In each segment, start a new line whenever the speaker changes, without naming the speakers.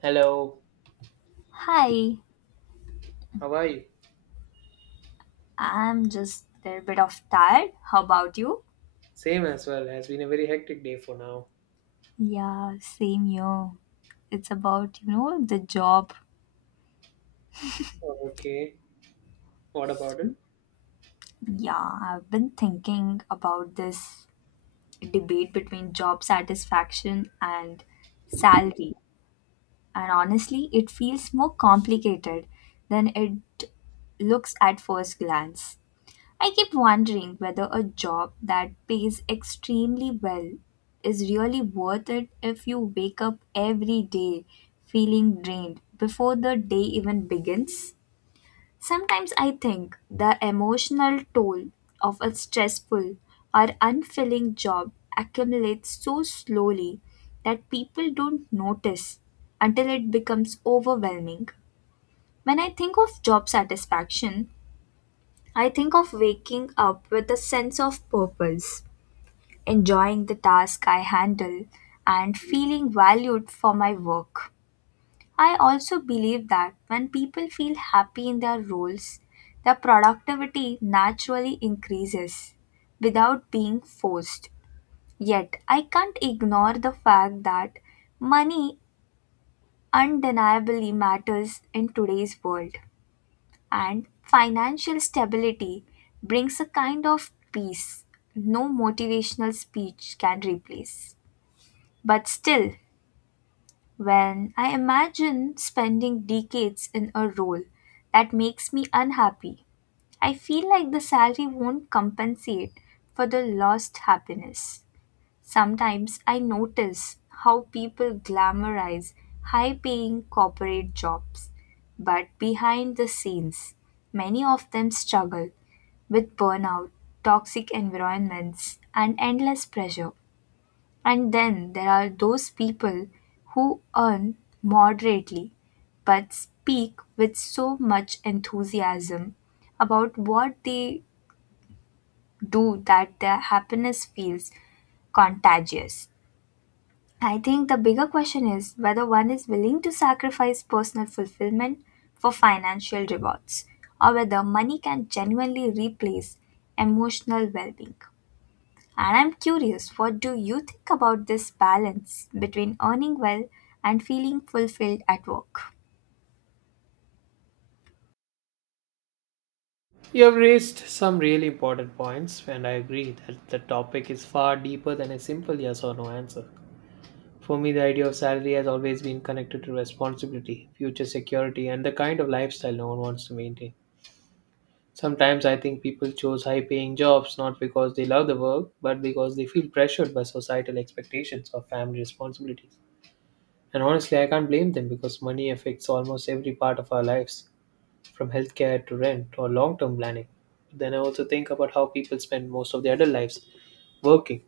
Hello,
Hi,
how are you?
I'm just a little bit of tired. How about you?
Same as well, has been a very hectic day for now.
Yeah, same here. It's about, you know, the job.
Okay, what about it?
Yeah, I've been thinking about this debate between job satisfaction and salary. And honestly, it feels more complicated than it looks at first glance. I keep wondering whether a job that pays extremely well is really worth it if you wake up every day feeling drained before the day even begins. Sometimes I think the emotional toll of a stressful or unfilling job accumulates so slowly that people don't notice until it becomes overwhelming. When I think of job satisfaction, I think of waking up with a sense of purpose, enjoying the task I handle, and feeling valued for my work. I also believe that when people feel happy in their roles, their productivity naturally increases without being forced. Yet, I can't ignore the fact that money undeniably matters in today's world and financial stability brings a kind of peace no motivational speech can replace. But still, when I imagine spending decades in a role that makes me unhappy, I feel like the salary won't compensate for the lost happiness. Sometimes I notice how people glamorize high paying corporate jobs, but behind the scenes, many of them struggle with burnout, toxic environments, and endless pressure. And then there are those people who earn moderately but speak with so much enthusiasm about what they do that their happiness feels contagious. I think the bigger question is whether one is willing to sacrifice personal fulfillment for financial rewards, or whether money can genuinely replace emotional well being. And I'm curious, what do you think about this balance between earning well and feeling fulfilled at work?
You have raised some really important points, and I agree that the topic is far deeper than a simple yes or no answer. For me, the idea of salary has always been connected to responsibility, future security, and the kind of lifestyle no one wants to maintain. Sometimes I think people choose high paying jobs not because they love the work, but because they feel pressured by societal expectations or family responsibilities. And honestly, I can't blame them because money affects almost every part of our lives, from healthcare to rent or long term planning. Then I also think about how people spend most of their adult lives working,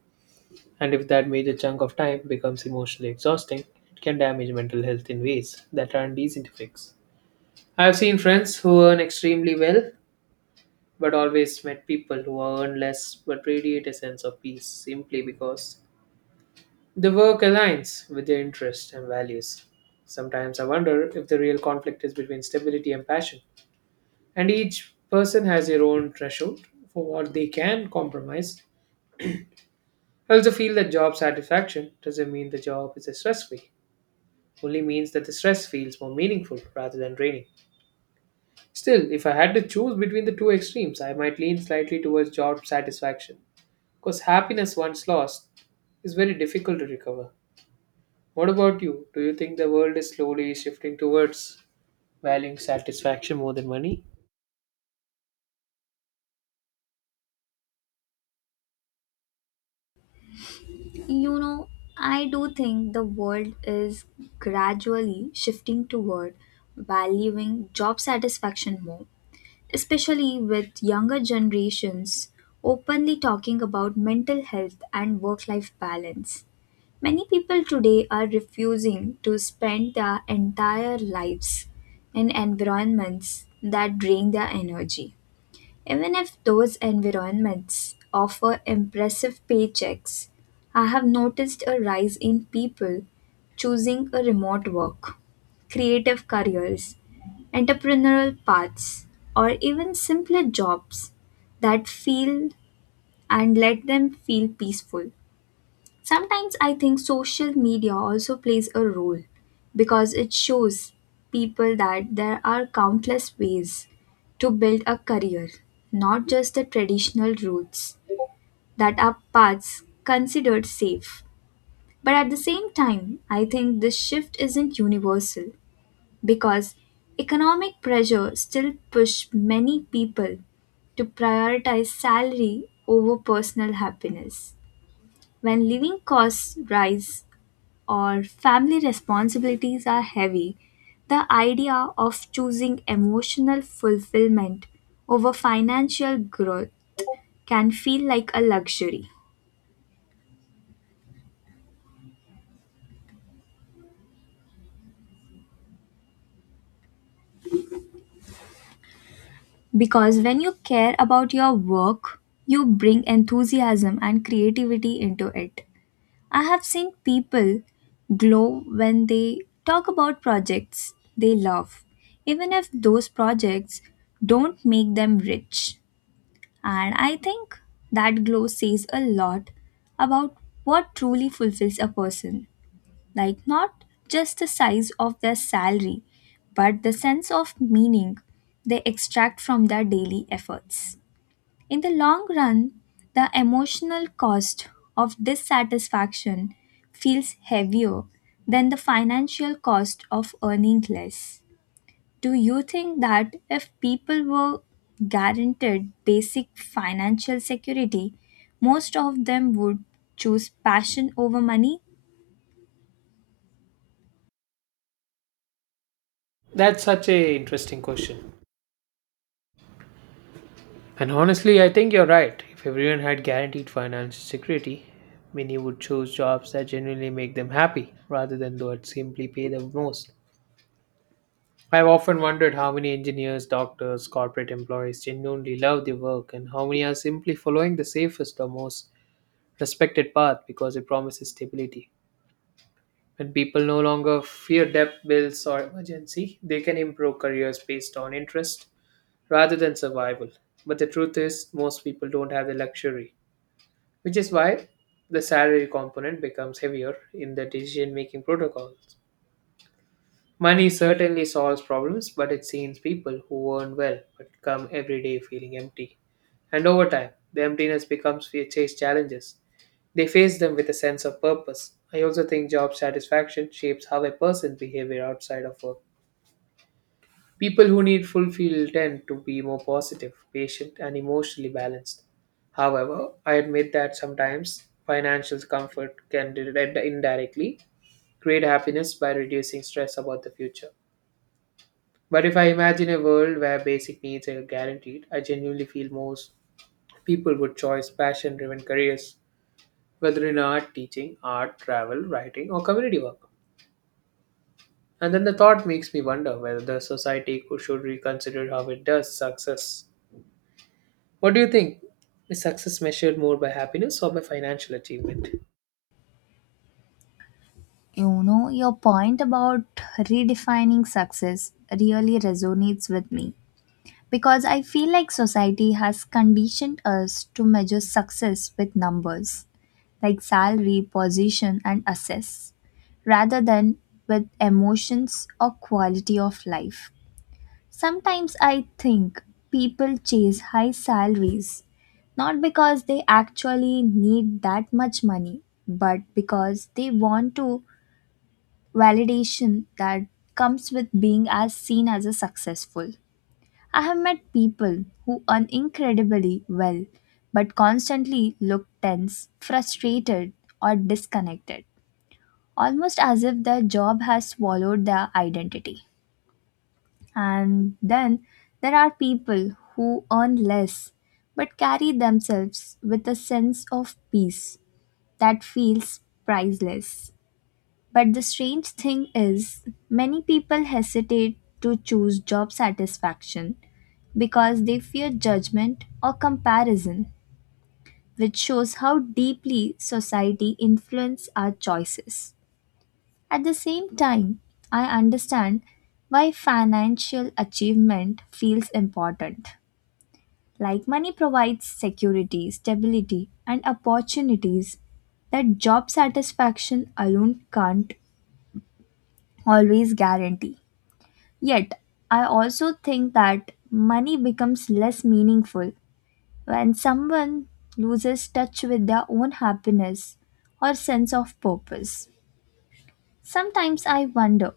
and if that major chunk of time becomes emotionally exhausting, it can damage mental health in ways that aren't easy to fix. I've seen friends who earn extremely well, but always met people who earn less but radiate a sense of peace simply because the work aligns with their interests and values. Sometimes I wonder if the real conflict is between stability and passion, and each person has their own threshold for what they can compromise. I also feel that job satisfaction doesn't mean the job is stress free, only means that the stress feels more meaningful rather than draining. Still, if I had to choose between the two extremes, I might lean slightly towards job satisfaction because happiness once lost is very difficult to recover. What about you? Do you think the world is slowly shifting towards valuing satisfaction more than money?
You know, I do think the world is gradually shifting toward valuing job satisfaction more, especially with younger generations openly talking about mental health and work life balance. Many people today are refusing to spend their entire lives in environments that drain their energy. Even if those environments offer impressive paychecks, I have noticed a rise in people choosing a remote work, creative careers, entrepreneurial paths, or even simpler jobs that feel and let them feel peaceful. Sometimes I think social media also plays a role because it shows people that there are countless ways to build a career, not just the traditional routes that are paths considered safe. But at the same time, I think this shift isn't universal because economic pressure still push many people to prioritize salary over personal happiness. When living costs rise or family responsibilities are heavy, the idea of choosing emotional fulfillment over financial growth can feel like a luxury. Because when you care about your work, you bring enthusiasm and creativity into it. I have seen people glow when they talk about projects they love, even if those projects don't make them rich. And I think that glow says a lot about what truly fulfills a person. Like, not just the size of their salary, but the sense of meaning they extract from their daily efforts. In the long run, the emotional cost of dissatisfaction feels heavier than the financial cost of earning less. Do you think that if people were guaranteed basic financial security, most of them would choose passion over money?
That's such a interesting question. And honestly, I think you're right. If everyone had guaranteed financial security, many would choose jobs that genuinely make them happy rather than that simply pay the most. I've often wondered how many engineers, doctors, corporate employees genuinely love their work and how many are simply following the safest or most respected path because it promises stability. When people no longer fear debt, bills, or emergency, they can improve careers based on interest rather than survival. But the truth is, most people don't have the luxury, which is why the salary component becomes heavier in the decision making protocols. Money certainly solves problems, but it seems people who earn well but come every day feeling empty. And over time, the emptiness becomes fear chase challenges they face them with a sense of purpose. I also think job satisfaction shapes how a person's behavior outside of work. People who need fulfill tend to be more positive, patient, and emotionally balanced. However, I admit that sometimes financial comfort can indirectly create happiness by reducing stress about the future. But if I imagine a world where basic needs are guaranteed, I genuinely feel most people would choose passion driven careers, whether in art, teaching, art, travel, writing, or community work. And then the thought makes me wonder whether the society could, should reconsider how it does success. What do you think? Is success measured more by happiness or by financial achievement?
You know, your point about redefining success really resonates with me. Because I feel like society has conditioned us to measure success with numbers like salary, position, and assess rather than with emotions or quality of life. Sometimes I think people chase high salaries not because they actually need that much money, but because they want to validation that comes with being as seen as a successful. I have met people who earn incredibly well but constantly look tense, frustrated, or disconnected, almost as if their job has swallowed their identity. And then there are people who earn less but carry themselves with a sense of peace that feels priceless. But the strange thing is, many people hesitate to choose job satisfaction because they fear judgment or comparison, which shows how deeply society influences our choices. At the same time, I understand why financial achievement feels important. Like money provides security, stability, and opportunities that job satisfaction alone can't always guarantee. Yet, I also think that money becomes less meaningful when someone loses touch with their own happiness or sense of purpose. Sometimes I wonder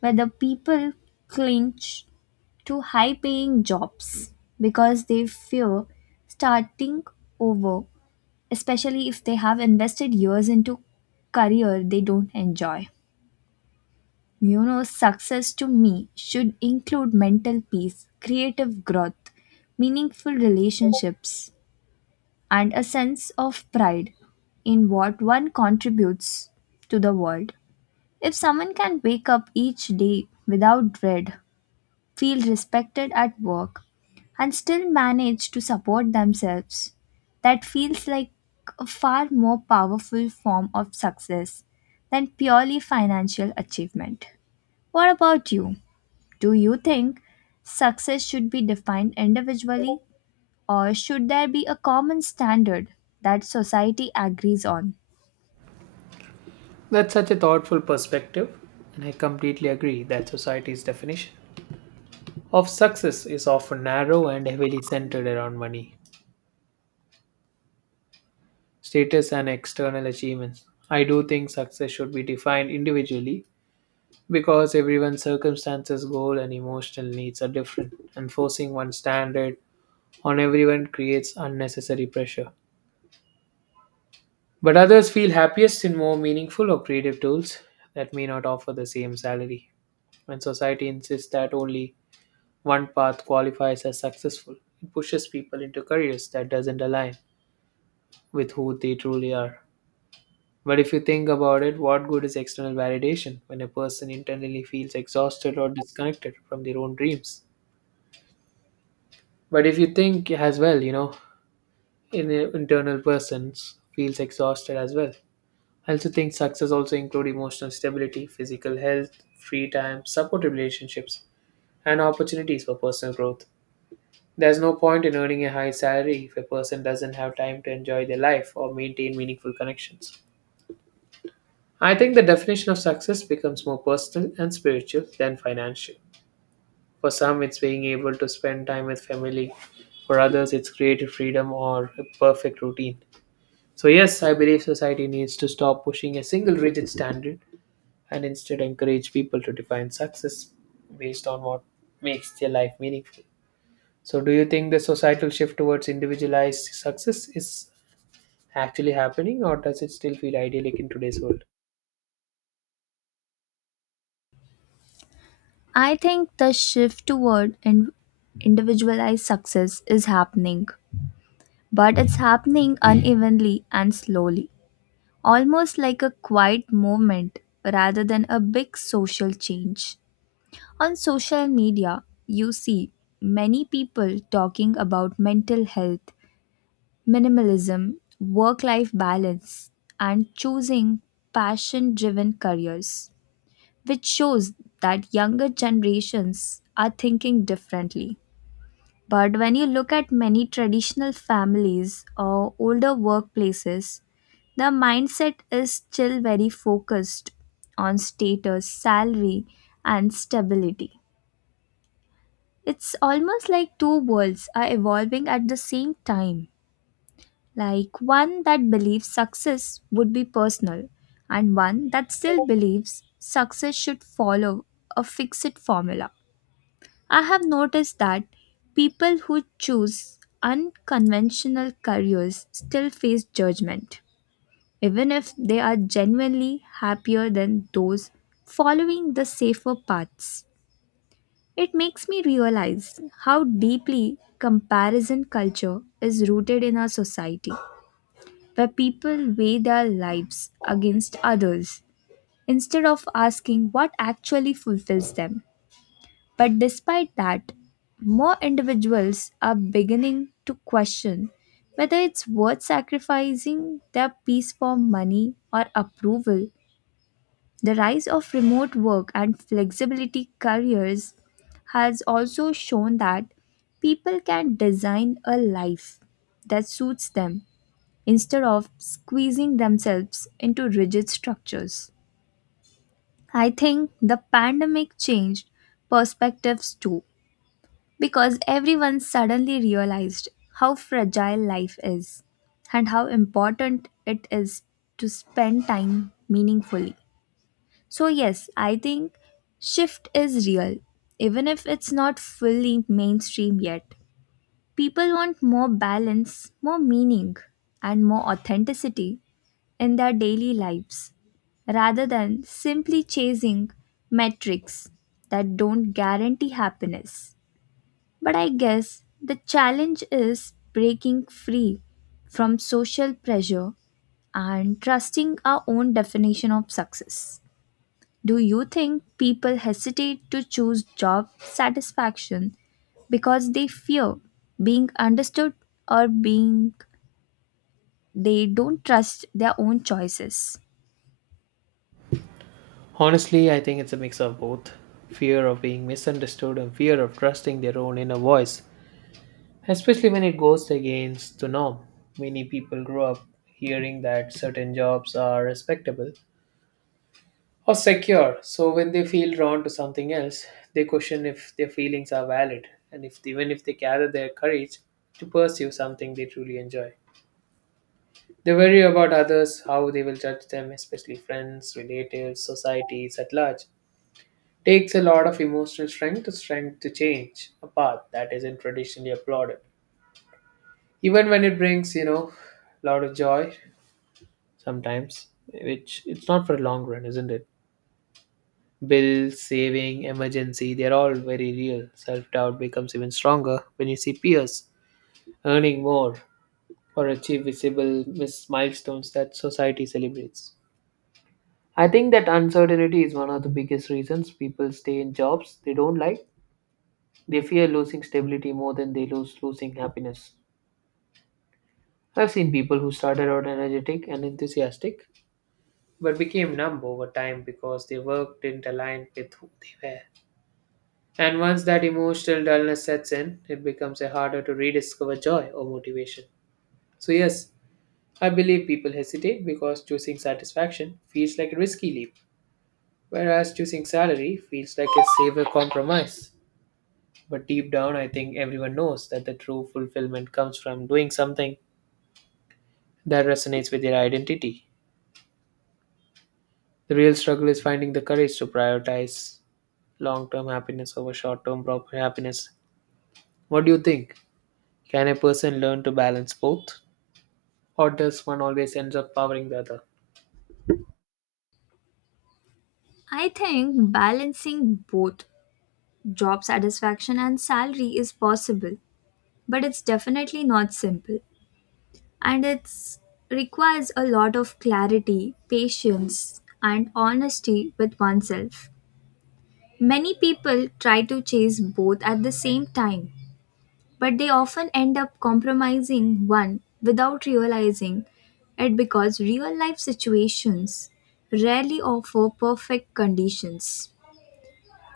whether people cling to high paying jobs because they fear starting over, especially if they have invested years into career they don't enjoy. You know, success to me should include mental peace, creative growth, meaningful relationships, and a sense of pride in what one contributes to the world. If someone can wake up each day without dread, feel respected at work, and still manage to support themselves, that feels like a far more powerful form of success than purely financial achievement. What about you? Do you think success should be defined individually or should there be a common standard that society agrees on?
That's such a thoughtful perspective, and I completely agree that society's definition of success is often narrow and heavily centered around money, status, and external achievements. I do think success should be defined individually because everyone's circumstances, goal, and emotional needs are different, and forcing one standard on everyone creates unnecessary pressure. But others feel happiest in more meaningful or creative tools that may not offer the same salary. When society insists that only one path qualifies as successful, it pushes people into careers that doesn't align with who they truly are. But if you think about it, what good is external validation when a person internally feels exhausted or disconnected from their own dreams? But if you think as well, an internal person feels exhausted as well. I also think success also include emotional stability, physical health, free time, supportive relationships, and opportunities for personal growth. There's no point in earning a high salary if a person doesn't have time to enjoy their life or maintain meaningful connections. I think the definition of success becomes more personal and spiritual than financial. For some, it's being able to spend time with family. For others, it's creative freedom or a perfect routine. So, yes, I believe society needs to stop pushing a single rigid standard and instead encourage people to define success based on what makes their life meaningful. So, do you think the societal shift towards individualized success is actually happening, or does it still feel idyllic in today's world?
I think the shift toward individualized success is happening, but it's happening unevenly and slowly, almost like a quiet movement rather than a big social change. On social media, you see many people talking about mental health, minimalism, work life balance, and choosing passion driven careers, which shows that younger generations are thinking differently. But when you look at many traditional families or older workplaces, the mindset is still very focused on status, salary, and stability. It's almost like two worlds are evolving at the same time. Like one that believes success would be personal, and one that still believes success should follow a fixed formula. I have noticed that people who choose unconventional careers still face judgment, even if they are genuinely happier than those following the safer paths. It makes me realize how deeply comparison culture is rooted in our society, where people weigh their lives against others instead of asking what actually fulfills them. But despite that, more individuals are beginning to question whether it's worth sacrificing their peace for money or approval. The rise of remote work and flexibility careers has also shown that people can design a life that suits them instead of squeezing themselves into rigid structures. I think the pandemic changed perspectives too, because everyone suddenly realized how fragile life is and how important it is to spend time meaningfully. So, yes, I think shift is real, even if it's not fully mainstream yet. People want more balance, more meaning, and more authenticity in their daily lives rather than simply chasing metrics that don't guarantee happiness. But I guess the challenge is breaking free from social pressure and trusting our own definition of success. Do you think people hesitate to choose job satisfaction because they fear being understood or being they don't trust their own choices?
Honestly, I think it's a mix of both fear of being misunderstood and fear of trusting their own inner voice, especially when it goes against the norm. Many people grow up hearing that certain jobs are respectable or secure. So when they feel drawn to something else, they question if their feelings are valid and if even if they gather their courage to pursue something they truly enjoy. They worry about others, how they will judge them, especially friends, relatives, societies at large. Takes a lot of emotional strength to strength to change a path that isn't traditionally applauded. Even when it brings, a lot of joy sometimes, which it's not for a long run, isn't it? Bill, saving, emergency, they're all very real. Self doubt becomes even stronger when you see peers earning more or achieve visible milestones that society celebrates. I think that uncertainty is one of the biggest reasons people stay in jobs they don't like. They fear losing stability more than they lose losing happiness. I've seen people who started out energetic and enthusiastic but became numb over time because their work didn't align with who they were. And once that emotional dullness sets in, it becomes a harder to rediscover joy or motivation. So, yes, I believe people hesitate because choosing satisfaction feels like a risky leap, whereas choosing salary feels like a safer compromise. But deep down, I think everyone knows that the true fulfillment comes from doing something that resonates with their identity. The real struggle is finding the courage to prioritize long term happiness over short term happiness. What do you think? Can a person learn to balance both? Or does one always ends up powering the other?
I think balancing both job satisfaction and salary is possible, but it's definitely not simple, and it requires a lot of clarity, patience, and honesty with oneself. Many people try to chase both at the same time, but they often end up compromising one without realizing it because real life situations rarely offer perfect conditions.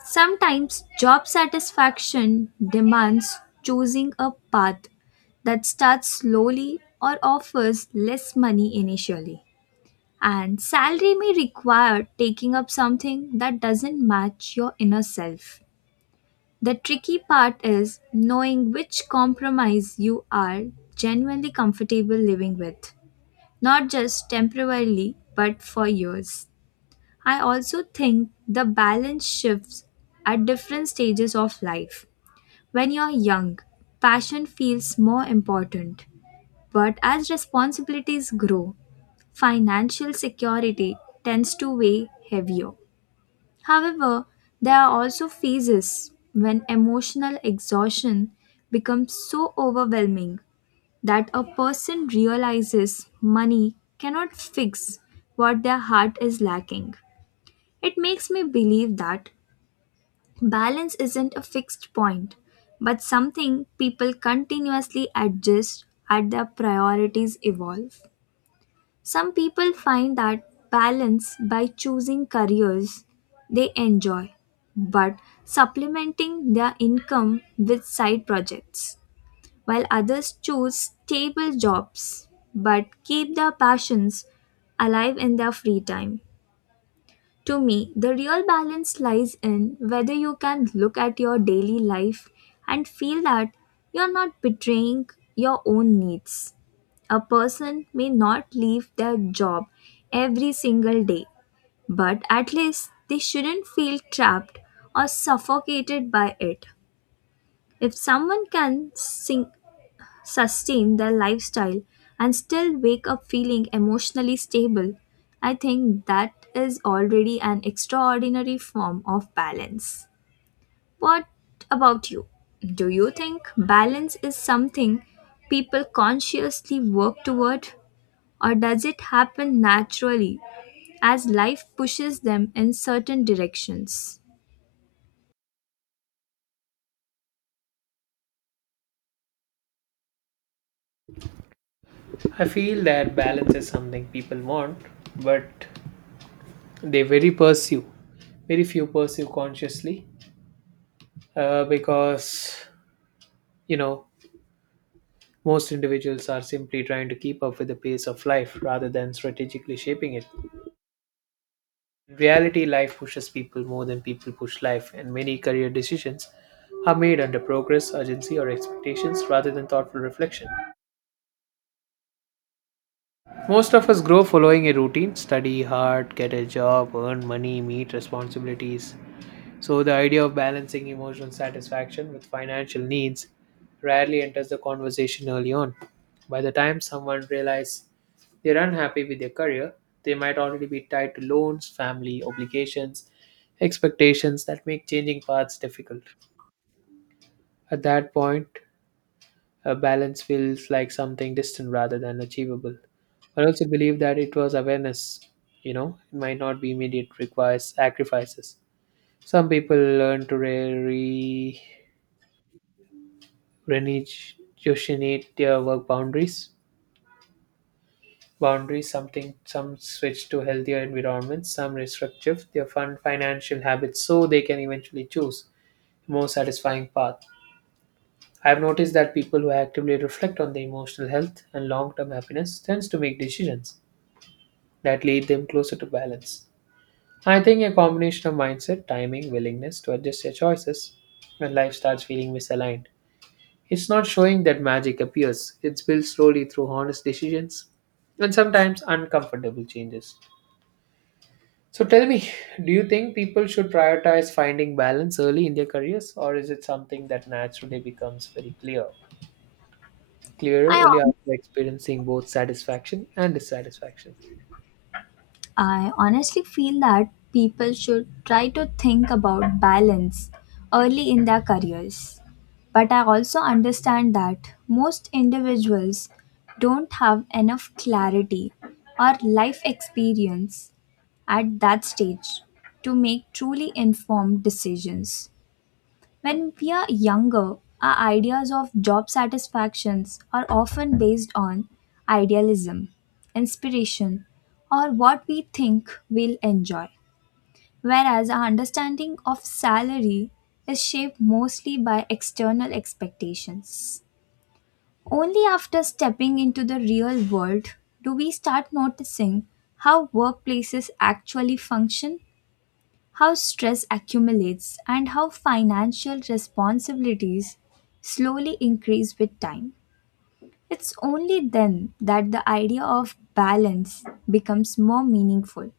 Sometimes job satisfaction demands choosing a path that starts slowly or offers less money initially. And salary may require taking up something that doesn't match your inner self. The tricky part is knowing which compromise you are genuinely comfortable living with, not just temporarily, but for years. I also think the balance shifts at different stages of life. When you're young, passion feels more important, but as responsibilities grow, financial security tends to weigh heavier. However, there are also phases when emotional exhaustion becomes so overwhelming that a person realizes money cannot fix what their heart is lacking. It makes me believe that balance isn't a fixed point, but something people continuously adjust as their priorities evolve. Some people find that balance by choosing careers they enjoy, but supplementing their income with side projects, while others choose stable jobs but keep their passions alive in their free time. To me, the real balance lies in whether you can look at your daily life and feel that you're not betraying your own needs. A person may not leave their job every single day, but at least they shouldn't feel trapped or suffocated by it. If someone can sustain their lifestyle and still wake up feeling emotionally stable, I think that is already an extraordinary form of balance. What about you? Do you think balance is something people consciously work toward, or does it happen naturally as life pushes them in certain directions?
I feel that balance is something people want, but they very pursue. Very few pursue consciously because, you know, most individuals are simply trying to keep up with the pace of life rather than strategically shaping it. In reality, life pushes people more than people push life, and many career decisions are made under progress, urgency, or expectations rather than thoughtful reflection. Most of us grow following a routine study hard, get a job, earn money, meet responsibilities. So, the idea of balancing emotional satisfaction with financial needs rarely enters the conversation early on. By the time someone realizes they're unhappy with their career, they might already be tied to loans, family obligations, expectations that make changing paths difficult. At that point, a balance feels like something distant rather than achievable. I also believe that it was awareness, it might not be immediate, requires sacrifices. Some people learn to renegotiate their work boundaries. Boundaries, something some switch to healthier environments, some restructure their fun financial habits so they can eventually choose a more satisfying path. I've noticed that people who actively reflect on their emotional health and long-term happiness tends to make decisions that lead them closer to balance. I think a combination of mindset, timing, willingness to adjust your choices when life starts feeling misaligned. It's not showing that magic appears, it's built slowly through honest decisions and sometimes uncomfortable changes. So tell me, do you think people should prioritize finding balance early in their careers, or is it something that naturally becomes very clear, clearer
I
only after experiencing both satisfaction and dissatisfaction?
I honestly feel that people should try to think about balance early in their careers. But I also understand that most individuals don't have enough clarity or life experience at that stage to make truly informed decisions. When we are younger, our ideas of job satisfactions are often based on idealism, inspiration, or what we think we'll enjoy. Whereas our understanding of salary is shaped mostly by external expectations. Only after stepping into the real world do we start noticing how workplaces actually function, how stress accumulates, and how financial responsibilities slowly increase with time. It's only then that the idea of balance becomes more meaningful.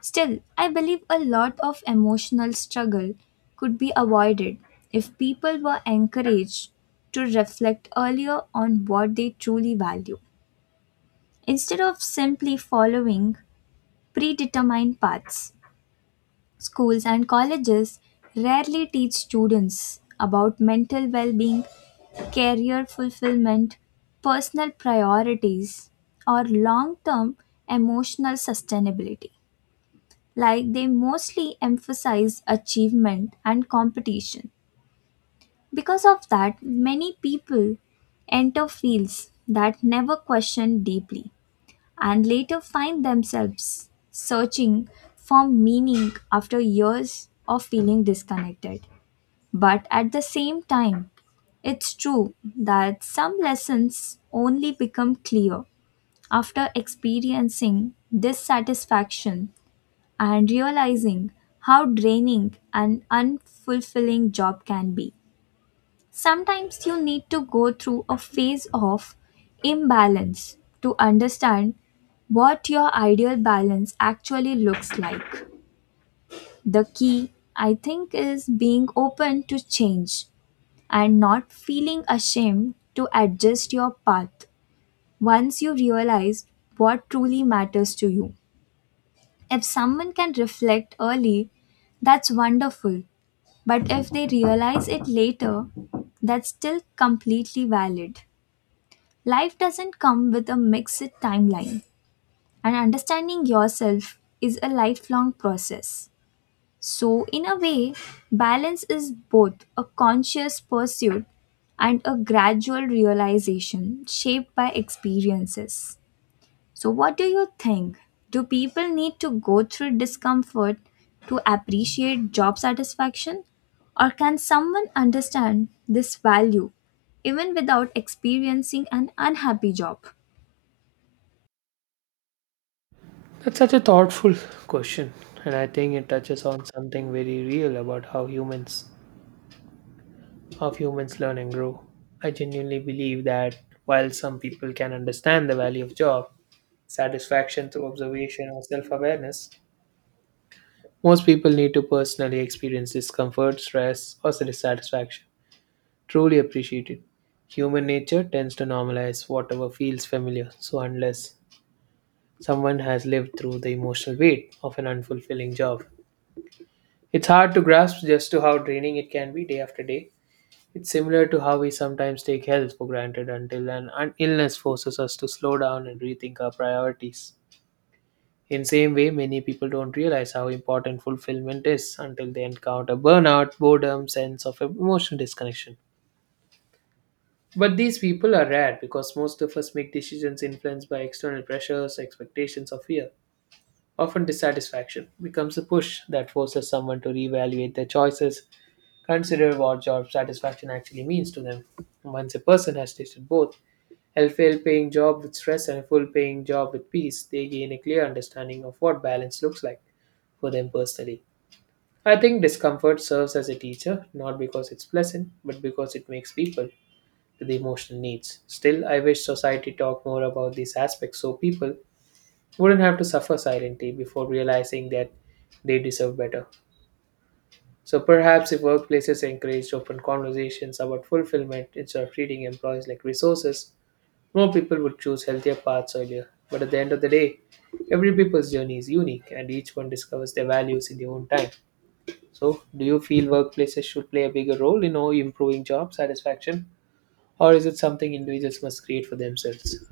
Still, I believe a lot of emotional struggle could be avoided if people were encouraged to reflect earlier on what they truly value instead of simply following predetermined paths. Schools and colleges rarely teach students about mental well being, career fulfillment, personal priorities, or long term emotional sustainability. Like, they mostly emphasize achievement and competition. Because of that, many people enter fields that never question deeply and later find themselves searching for meaning after years of feeling disconnected. But at the same time, it's true that some lessons only become clear after experiencing dissatisfaction and realizing how draining an unfulfilling job can be. Sometimes you need to go through a phase of imbalance to understand what your ideal balance actually looks like. The key, I think, is being open to change and not feeling ashamed to adjust your path once you realize what truly matters to you. If someone can reflect early, that's wonderful. But if they realize it later, that's still completely valid. Life doesn't come with a mixed timeline, and understanding yourself is a lifelong process. So, in a way, balance is both a conscious pursuit and a gradual realization shaped by experiences. So, what do you think? Do people need to go through discomfort to appreciate job satisfaction? Or can someone understand this value even without experiencing an unhappy job?
That's such a thoughtful question, and I think it touches on something very real about how humans learn and grow. I genuinely believe that while some people can understand the value of job satisfaction through observation or self-awareness, most people need to personally experience discomfort, stress, or dissatisfaction. Truly appreciate it. Human nature tends to normalize whatever feels familiar, so unless someone has lived through the emotional weight of an unfulfilling job, it's hard to grasp just to how draining it can be day after day. It's similar to how we sometimes take health for granted until an illness forces us to slow down and rethink our priorities. In same way, many people don't realize how important fulfillment is until they encounter burnout, boredom, sense of emotional disconnection. But these people are rare because most of us make decisions influenced by external pressures, expectations, or fear. Often dissatisfaction becomes a push that forces someone to reevaluate their choices. Consider what job satisfaction actually means to them. Once a person has tasted both, a fail paying job with stress and a full paying job with peace, they gain a clear understanding of what balance looks like for them personally. I think discomfort serves as a teacher, not because it's pleasant, but because it makes people to the emotional needs. Still, I wish society talked more about these aspects so people wouldn't have to suffer silently before realizing that they deserve better. So perhaps if workplaces encouraged open conversations about fulfillment instead of treating employees like resources, more people would choose healthier paths earlier. But at the end of the day, every people's journey is unique and each one discovers their values in their own time. So, do you feel workplaces should play a bigger role in all improving job satisfaction, or is it something individuals must create for themselves?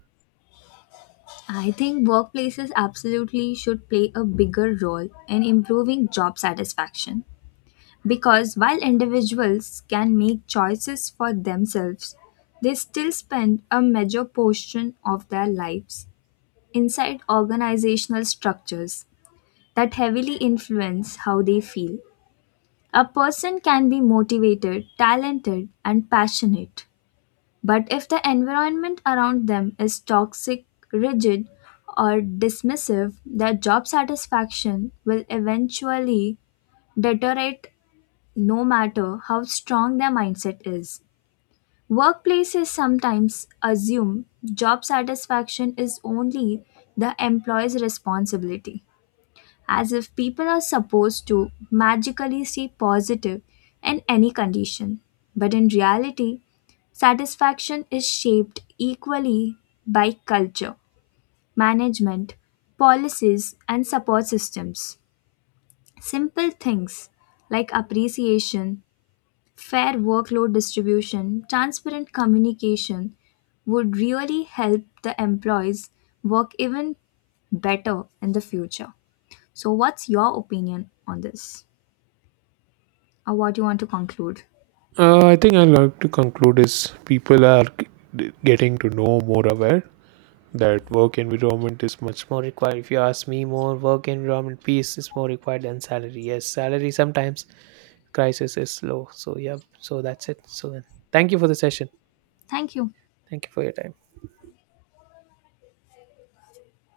I think workplaces absolutely should play a bigger role in improving job satisfaction because while individuals can make choices for themselves, they still spend a major portion of their lives inside organizational structures that heavily influence how they feel. A person can be motivated, talented, and passionate, but if the environment around them is toxic, rigid, or dismissive, their job satisfaction will eventually deteriorate no matter how strong their mindset is. Workplaces sometimes assume job satisfaction is only the employee's responsibility, as if people are supposed to magically see positive in any condition. But in reality, satisfaction is shaped equally by culture, management, policies, and support systems. Simple things like appreciation, fair workload distribution, transparent communication would really help the employees work even better in the future. So, what's your opinion on this, or what you want to conclude?
I think I'd like to conclude is people are getting to know more aware that work environment is much more required if you ask me more work environment peace is more required than salary yes salary sometimes crisis is low so yeah so that's it so then thank you for the session
Thank you.
thank you for your time